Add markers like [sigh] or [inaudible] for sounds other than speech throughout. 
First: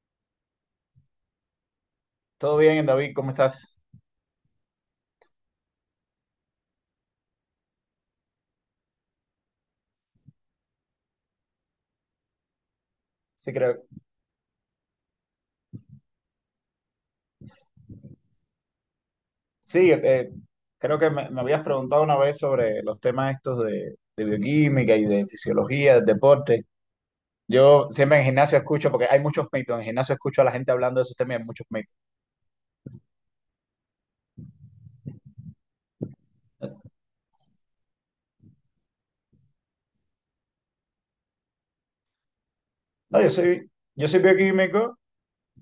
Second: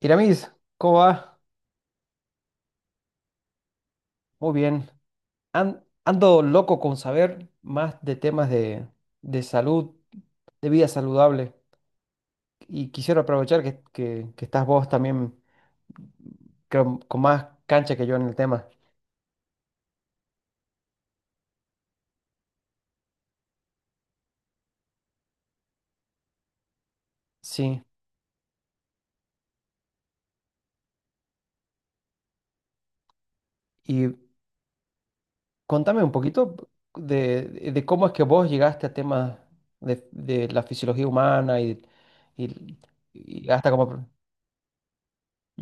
Iramis, ¿cómo va? Todo bien, David, ¿cómo estás? Muy bien. Ando loco con saber más de temas de salud, de vida saludable. Y quisiera Sí, aprovechar creo, que estás vos también, creo, con más cancha que yo en el tema. sí, creo que me habías preguntado una vez sobre los temas estos de bioquímica y de fisiología, del deporte. Sí. Yo siempre en gimnasio escucho, porque hay muchos mitos, en gimnasio escucho a la gente hablando de esos temas y hay muchos mitos. Y contame un poquito de, de cómo es que vos llegaste a temas de la fisiología humana y- No, y hasta como... yo soy bioquímico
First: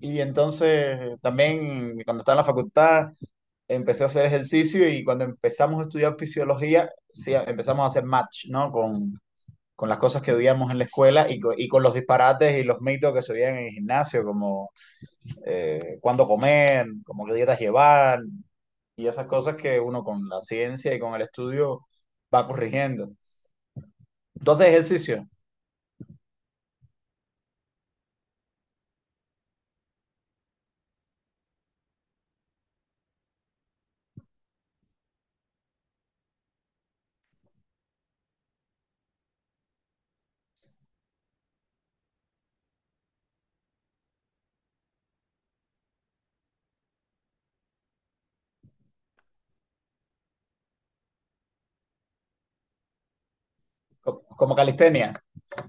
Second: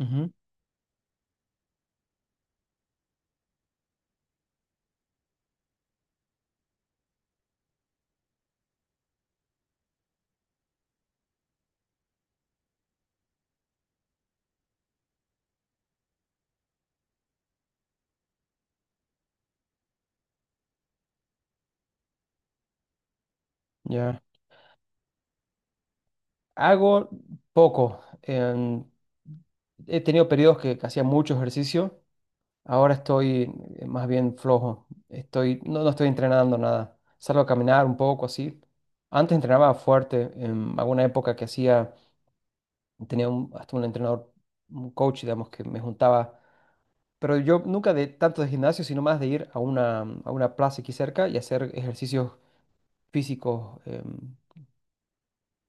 y entonces también cuando estaba en la facultad empecé a hacer ejercicio y cuando empezamos a estudiar fisiología, sí, empezamos a hacer match, ¿no? con las cosas que veíamos en la escuela y, y con los disparates y los mitos que se veían en el gimnasio, como cuándo comer, como qué dietas llevar y esas cosas que uno con la ciencia y con el estudio va corrigiendo. Ya. ¿Entonces ejercicio? Hago poco. He tenido periodos que hacía mucho ejercicio. Ahora estoy más bien flojo. Estoy, no estoy entrenando nada. Salgo a caminar un poco así. Antes entrenaba fuerte. En alguna época que hacía, hasta un entrenador, un coach, digamos, que me juntaba. Pero yo nunca de tanto de gimnasio, sino más de ir a a una plaza aquí cerca y hacer ejercicios físicos. Como calistenia,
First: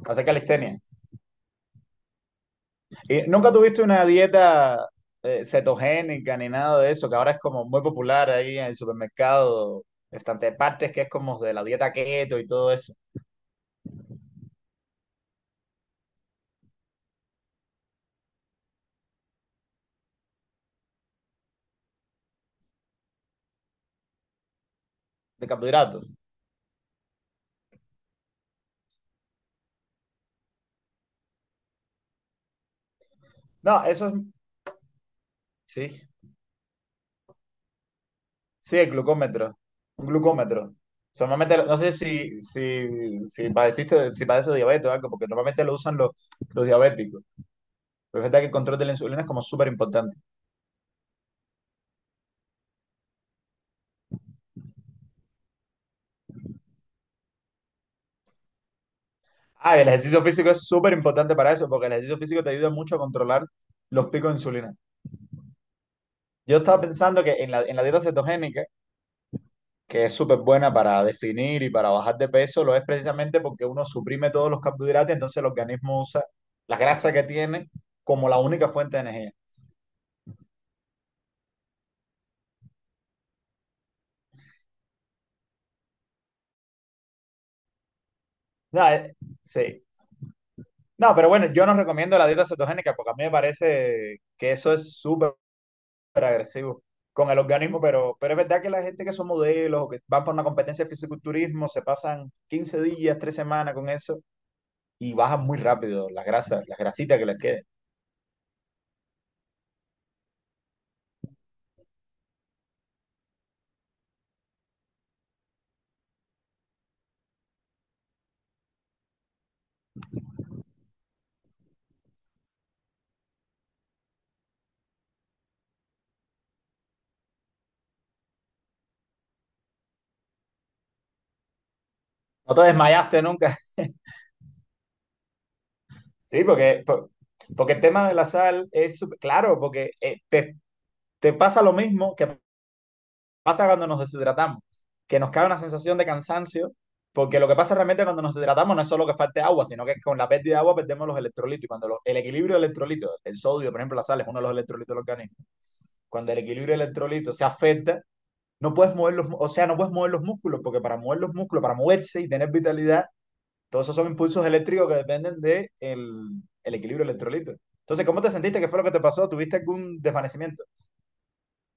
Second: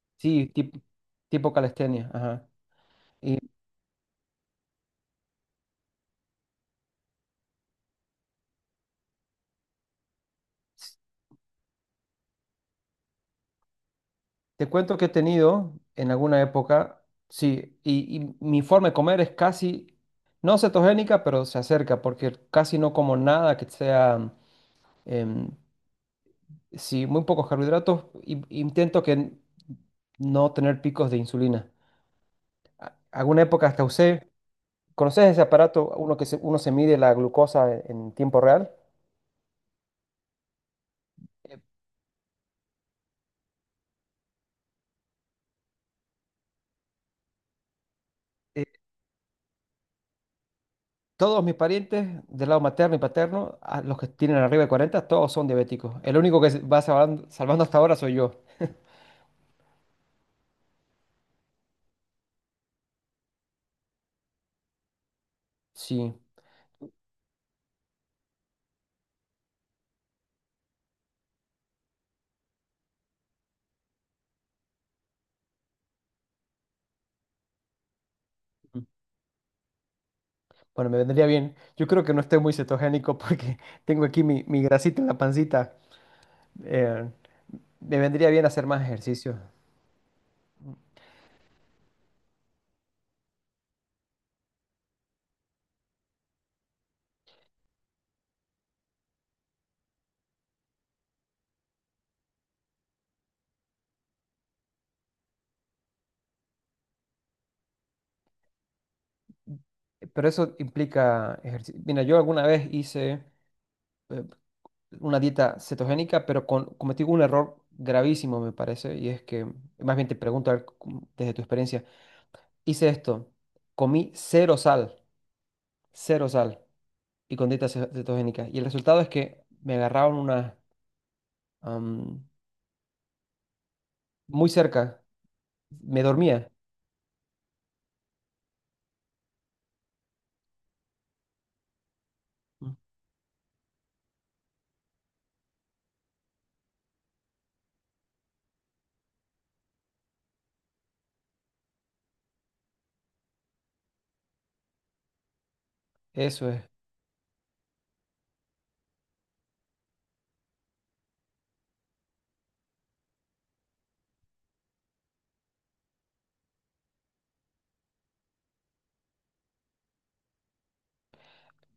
hacer Sí, calistenia. Tipo calistenia. Ajá. ¿Y Y nunca tuviste una dieta cetogénica ni nada de eso, que ahora es como muy popular ahí en el supermercado, bastante partes que es como de la dieta keto y todo eso, te cuento que he tenido en alguna época, sí, y mi forma de comer es casi, no cetogénica, pero se acerca, porque casi no como nada que sea, de em, carbohidratos? sí, muy pocos carbohidratos, y- intento que no tener picos de insulina. Alguna época hasta No, eso es... usé, ¿conoces ese aparato, Sí. Uno se mide la glucosa en tiempo real? Sí, el glucómetro. Un glucómetro. Normalmente, no sé si padeciste, si padeces diabetes o algo, porque normalmente lo usan los diabéticos. Pero es verdad que el eh, control de la insulina es como súper importante. Todos mis parientes del lado materno y paterno, a los que tienen arriba de 40, todos son diabéticos. El único que se va salvando, salvando hasta ahora soy yo. Ah, y el ejercicio físico es súper importante para eso, porque el ejercicio físico te ayuda mucho a controlar los picos de insulina. Sí. Yo estaba pensando que en en la dieta cetogénica, que es súper buena para definir y para bajar de peso, lo es precisamente porque uno suprime todos los carbohidratos, entonces el organismo usa la grasa que tiene como la única mm, fuente de energía. bueno, me vendría bien. Yo creo que no estoy muy cetogénico porque [laughs] tengo aquí mi grasita en la pancita. Eh, Me vendría bien hacer más No, eh, ejercicio. sí. No, pero bueno, yo no recomiendo la dieta cetogénica porque a mí me parece que eso es súper agresivo con el organismo, pero es verdad que la gente que son modelos o que van por una competencia de fisiculturismo se pasan 15 días, 3 semanas con eso y bajan muy rápido las grasas, las grasitas que les queden. Pero eso implica ejercicio. Mira, yo alguna vez hice eh, una dieta cetogénica, pero cometí un error gravísimo, me parece. Y es que, más bien te pregunto a ver desde tu experiencia, hice esto, comí cero sal, y con dieta cetogénica. Y el resultado es que me agarraron una, am, No te desmayaste nunca. [laughs] muy cerca, me Sí, dormía. porque, porque el tema de la sal es, súper- claro, porque te pasa lo mismo que pasa cuando nos deshidratamos, que nos cae una sensación de cansancio, porque lo que pasa realmente cuando nos deshidratamos no es solo que falte agua, sino que con la pérdida de agua perdemos los electrolitos. Y cuando el equilibrio de electrolitos, el sodio, por ejemplo, la sal es uno de los electrolitos del organismo, cuando el Eso es. equilibrio de electrolitos se afecta, no puedes mover los, o sea, no puedes mover los músculos, porque para mover los músculos, para moverse y tener vitalidad, todos esos son impulsos eléctricos que dependen de el equilibrio de electrolitos. Entonces, ¿cómo te sentiste? ¿Qué fue lo que te pasó? ¿Tuviste algún desvanecimiento?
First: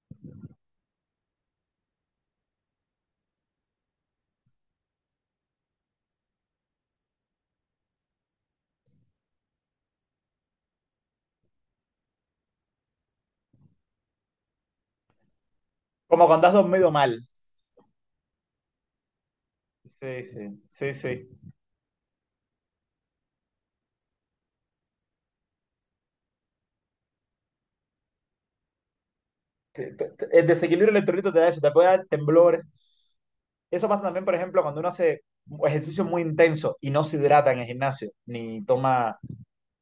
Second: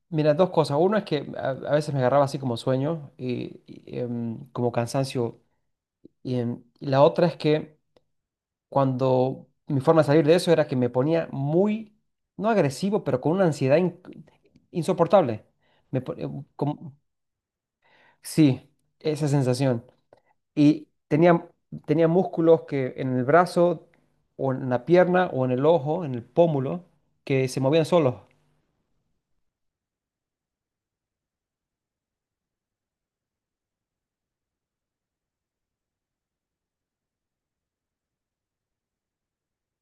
Mira, dos cosas. Uno es que a veces me agarraba así como sueño y como cansancio. Y y la otra es que cuando mi forma de salir de eso era que me ponía muy, no agresivo, pero con una ansiedad insoportable. Me, po- Como em, cuando has dormido como- mal. Sí, esa sensación. Sí, sí, Y sí, sí. tenía, tenía músculos que en el brazo o en la pierna o en el ojo, en el pómulo, que se movían solos. Sí, el desequilibrio electrolítico te da eso, te puede dar temblores. Eso pasa también, por ejemplo, cuando uno hace ejercicio muy intenso y no se hidrata en el gimnasio, ni toma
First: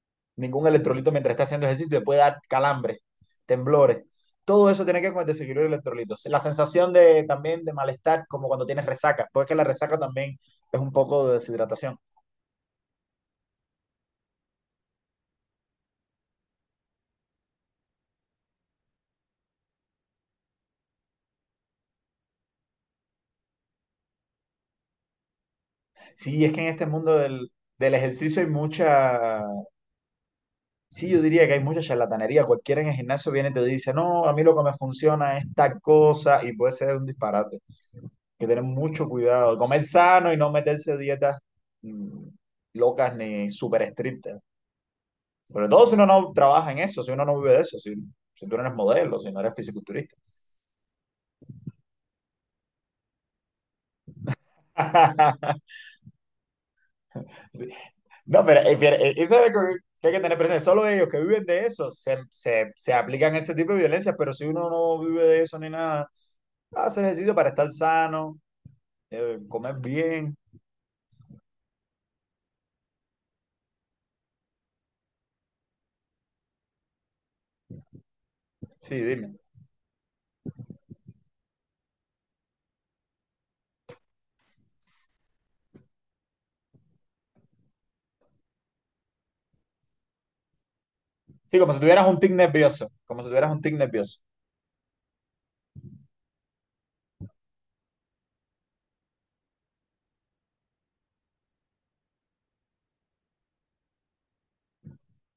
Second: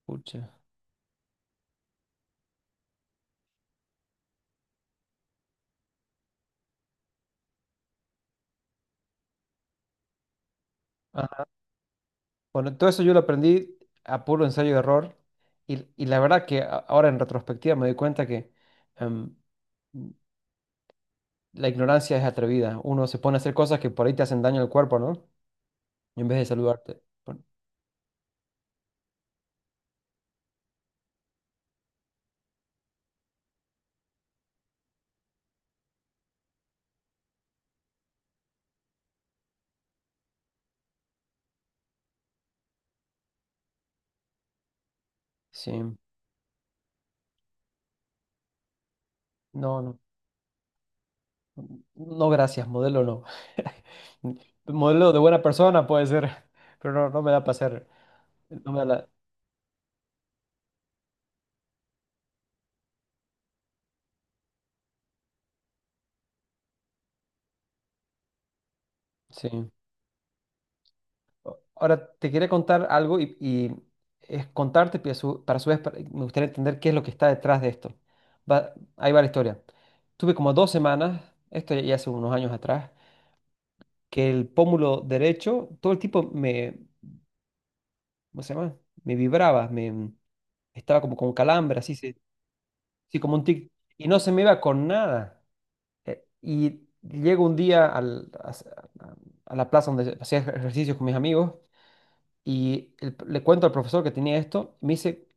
Pucha. ningún electrolito mientras está haciendo ejercicio, te puede dar calambres, temblores. Todo eso tiene que ver con el desequilibrio electrolítico. La sensación de, también de malestar, como cuando tienes resaca, porque la resaca también es un poco de deshidratación. Bueno, todo eso yo lo aprendí a puro ensayo y error. Y la verdad que ahora en retrospectiva me doy cuenta que em, la ignorancia es atrevida. Uno se pone a hacer cosas que por ahí te hacen daño al cuerpo, ¿no? En vez Sí, de es que en este saludarte. mundo Bueno, del ejercicio hay mucha, sí, yo diría que hay mucha charlatanería. Cualquiera en el gimnasio viene y te dice, no, a mí lo que me funciona es tal cosa y puede ser un disparate. Hay que tener mucho cuidado, comer sano y no meterse dietas mm, locas ni súper estrictas. Sobre sí, todo si uno no trabaja en eso, si uno no vive de eso, si, si tú no eres modelo, si no eres no, no. fisiculturista. No, gracias, modelo no. [laughs] Modelo de buena [laughs] persona puede ser, [laughs] pero no, no me da para Sí. hacer. No, No me da la... eso es algo que hay que tener presente. Solo ellos que viven de eso se aplican ese tipo de violencias, pero si uno no vive de eso ni nada, hacer ejercicio para estar sano, Sí. comer bien. Ahora te quería contar algo , y es contarte, pero para a su vez, me gustaría entender qué es lo que está detrás de esto. Sí, Ahí va la dime. historia. Tuve como dos semanas, esto ya hace unos años atrás, que el pómulo derecho, todo el tipo me, ¿cómo se llama? Me vibraba, me estaba como con Sí, como calambre, si tuvieras un tic nervioso. así Como si como un tuvieras un tic, tic y no nervioso. se me iba con nada. Y llego un día a la plaza donde hacía ejercicios con mis amigos y le cuento al profesor que tenía esto, y me dice:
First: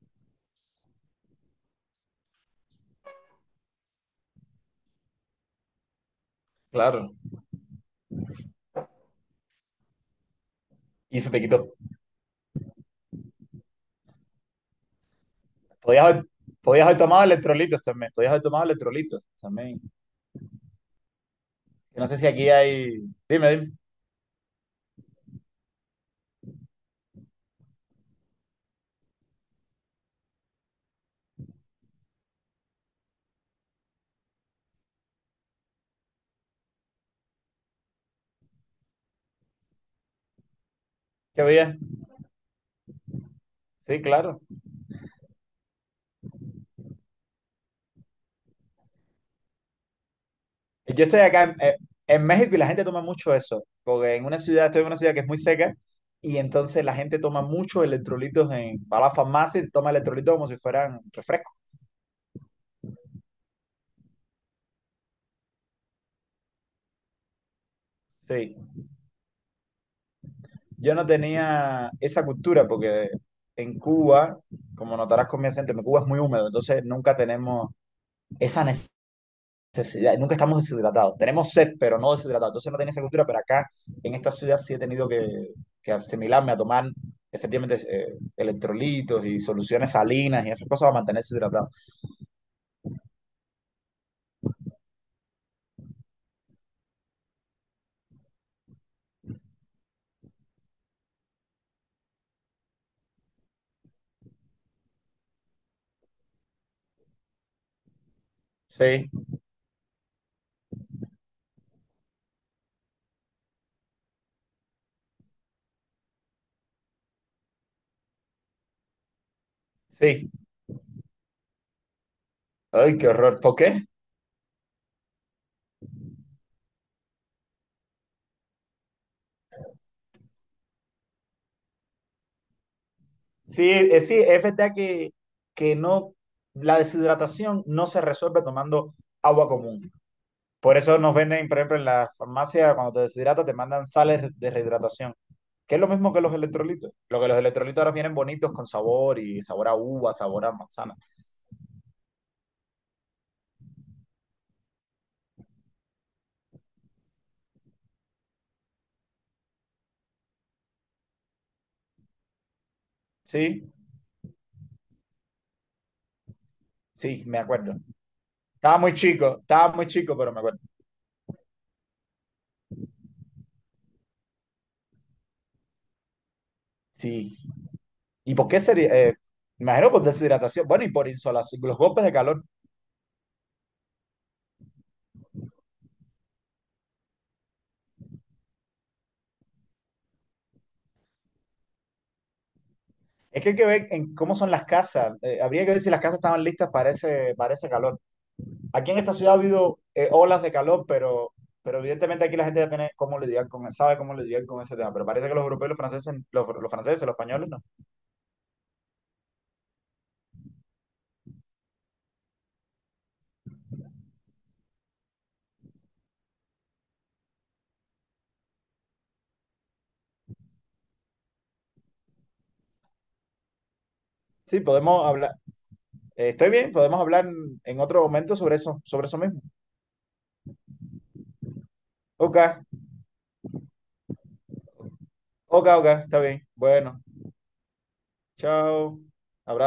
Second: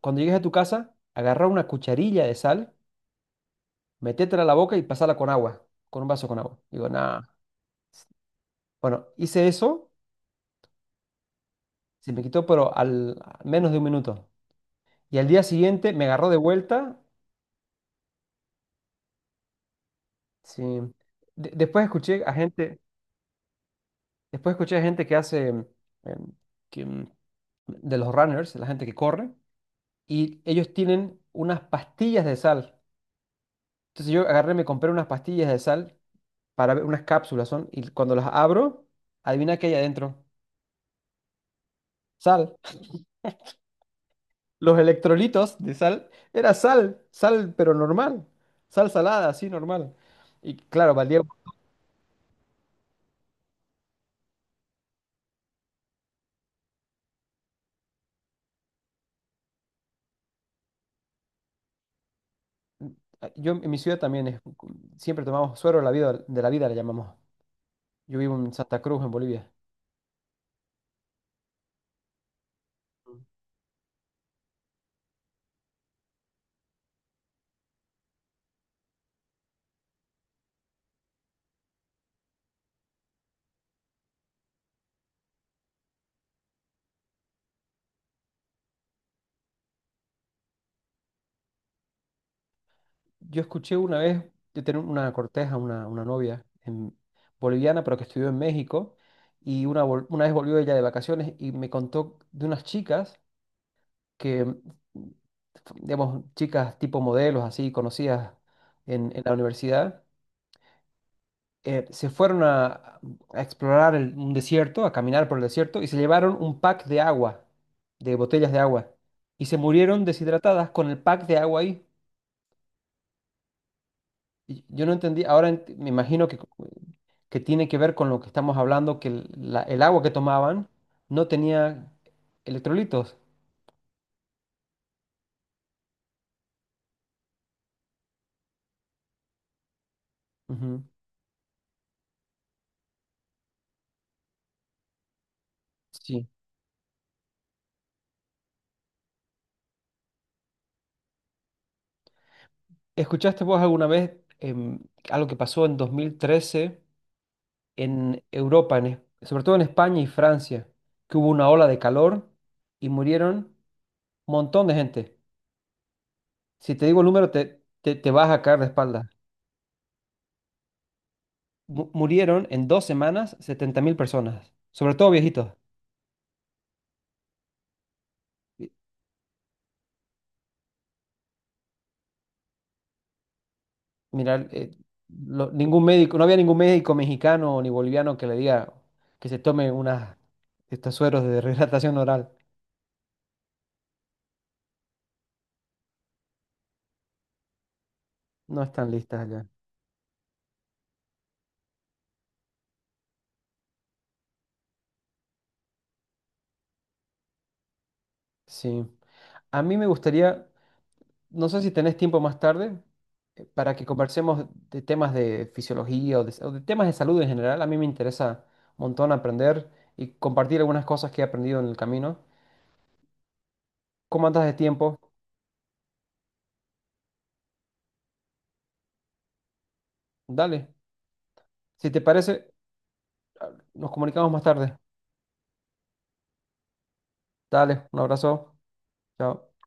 cuando llegues a tu casa, agarra una cucharilla de sal, métetela a la boca y pasala con agua, con un vaso con agua. Digo, Claro. nada. Bueno, hice eso, Y se te quitó. se me quitó, pero al a menos de un minuto. Y al día siguiente me Podías haber, agarró de podías vuelta. haber tomado electrolitos también. Podías haber tomado electrolitos también. Sí. Después Yo no sé escuché si a aquí gente, hay. Dime, dime. después escuché a gente que hace que, mm, de los runners, la gente que corre, y ellos tienen unas pastillas de sal. Entonces yo agarré, me compré unas pastillas de sal para ver, unas cápsulas son, y cuando las abro, adivina qué hay adentro. ¿Qué había? Sal. Sí, claro. Los electrolitos de sal era sal, sal pero normal, sal salada, así normal. Y claro, Yo valía. estoy acá en México y la gente toma mucho eso. Porque en una ciudad, estoy en una ciudad que es muy seca. Y entonces la gente toma muchos electrolitos en, va a la farmacia y toma electrolitos como si fueran refresco. Yo en mi ciudad también siempre tomamos suero de la vida le llamamos. Yo vivo en Sí, Santa Cruz, en Bolivia. yo no tenía esa cultura porque en Cuba, como notarás con mi acento, en Cuba es muy húmedo, entonces nunca tenemos esa necesidad, nunca estamos deshidratados. Tenemos sed, pero no deshidratados. Entonces no tenía esa cultura, pero acá en esta ciudad sí he tenido que asimilarme a tomar efectivamente electrolitos y soluciones salinas y esas cosas para mantenerse hidratado. Yo escuché una vez, yo tenía una corteja, una novia boliviana, pero que estudió en México, y una vez volvió ella de vacaciones y me contó de unas chicas que, mm, digamos, chicas tipo modelos, así conocidas Sí, en la universidad, se fueron a explorar un desierto, a caminar por el desierto, y se llevaron un pack de agua, de botellas de agua, y se murieron sí. deshidratadas con el pack de agua ahí. Ay, qué horror. ¿Por qué? Yo no entendí, ahora me imagino que tiene que ver con lo que estamos hablando, que el agua que tomaban no tenía electrolitos. Sí, sí, es verdad que no, la deshidratación no se resuelve tomando agua común. Por Ujú. eso nos venden, por ejemplo, en la farmacia, cuando te deshidratas, te mandan sales de rehidratación, que es lo mismo que Sí. los electrolitos. Lo que los electrolitos ahora vienen bonitos con sabor y sabor a uva, sabor a manzana. ¿Escuchaste vos alguna vez em, algo que pasó en 2013? En Europa, en sobre todo en España y Francia, que hubo una ola de calor y murieron Sí, un montón de gente. Si te digo el sí, número, me acuerdo. Te vas a caer de espalda. Estaba muy chico, pero me acuerdo. Murieron en dos semanas 70.000 personas, sobre todo viejitos. Sí. ¿Y por qué Y- sería? Me imagino por deshidratación. Bueno, y por insolación, los golpes de calor. Mira, ningún médico, no había ningún médico mexicano ni boliviano que le diga que se tome unas, estos sueros de [laughs] rehidratación oral. Es que hay que ver en cómo son las casas. Habría que ver si las casas estaban listas para ese calor. No están Aquí en esta listas ciudad ha allá. habido olas de calor, pero evidentemente aquí la gente ya tiene cómo lidiar con, sabe cómo lidiar con ese tema. Pero parece que los europeos, los franceses, los franceses, los españoles, no. Sí. A mí me gustaría, no sé si tenés tiempo más tarde, para que conversemos de temas de fisiología o de temas de salud en general. A mí me interesa un montón aprender y compartir algunas cosas que he aprendido en el camino. ¿Cómo andas de Sí, tiempo? podemos hablar. Estoy bien, podemos hablar en otro momento sobre eso mismo. Dale. Si te Ok, parece, nos comunicamos más tarde. Ok, está bien. Bueno, Dale, un abrazo. chao. Chao. Abrazo.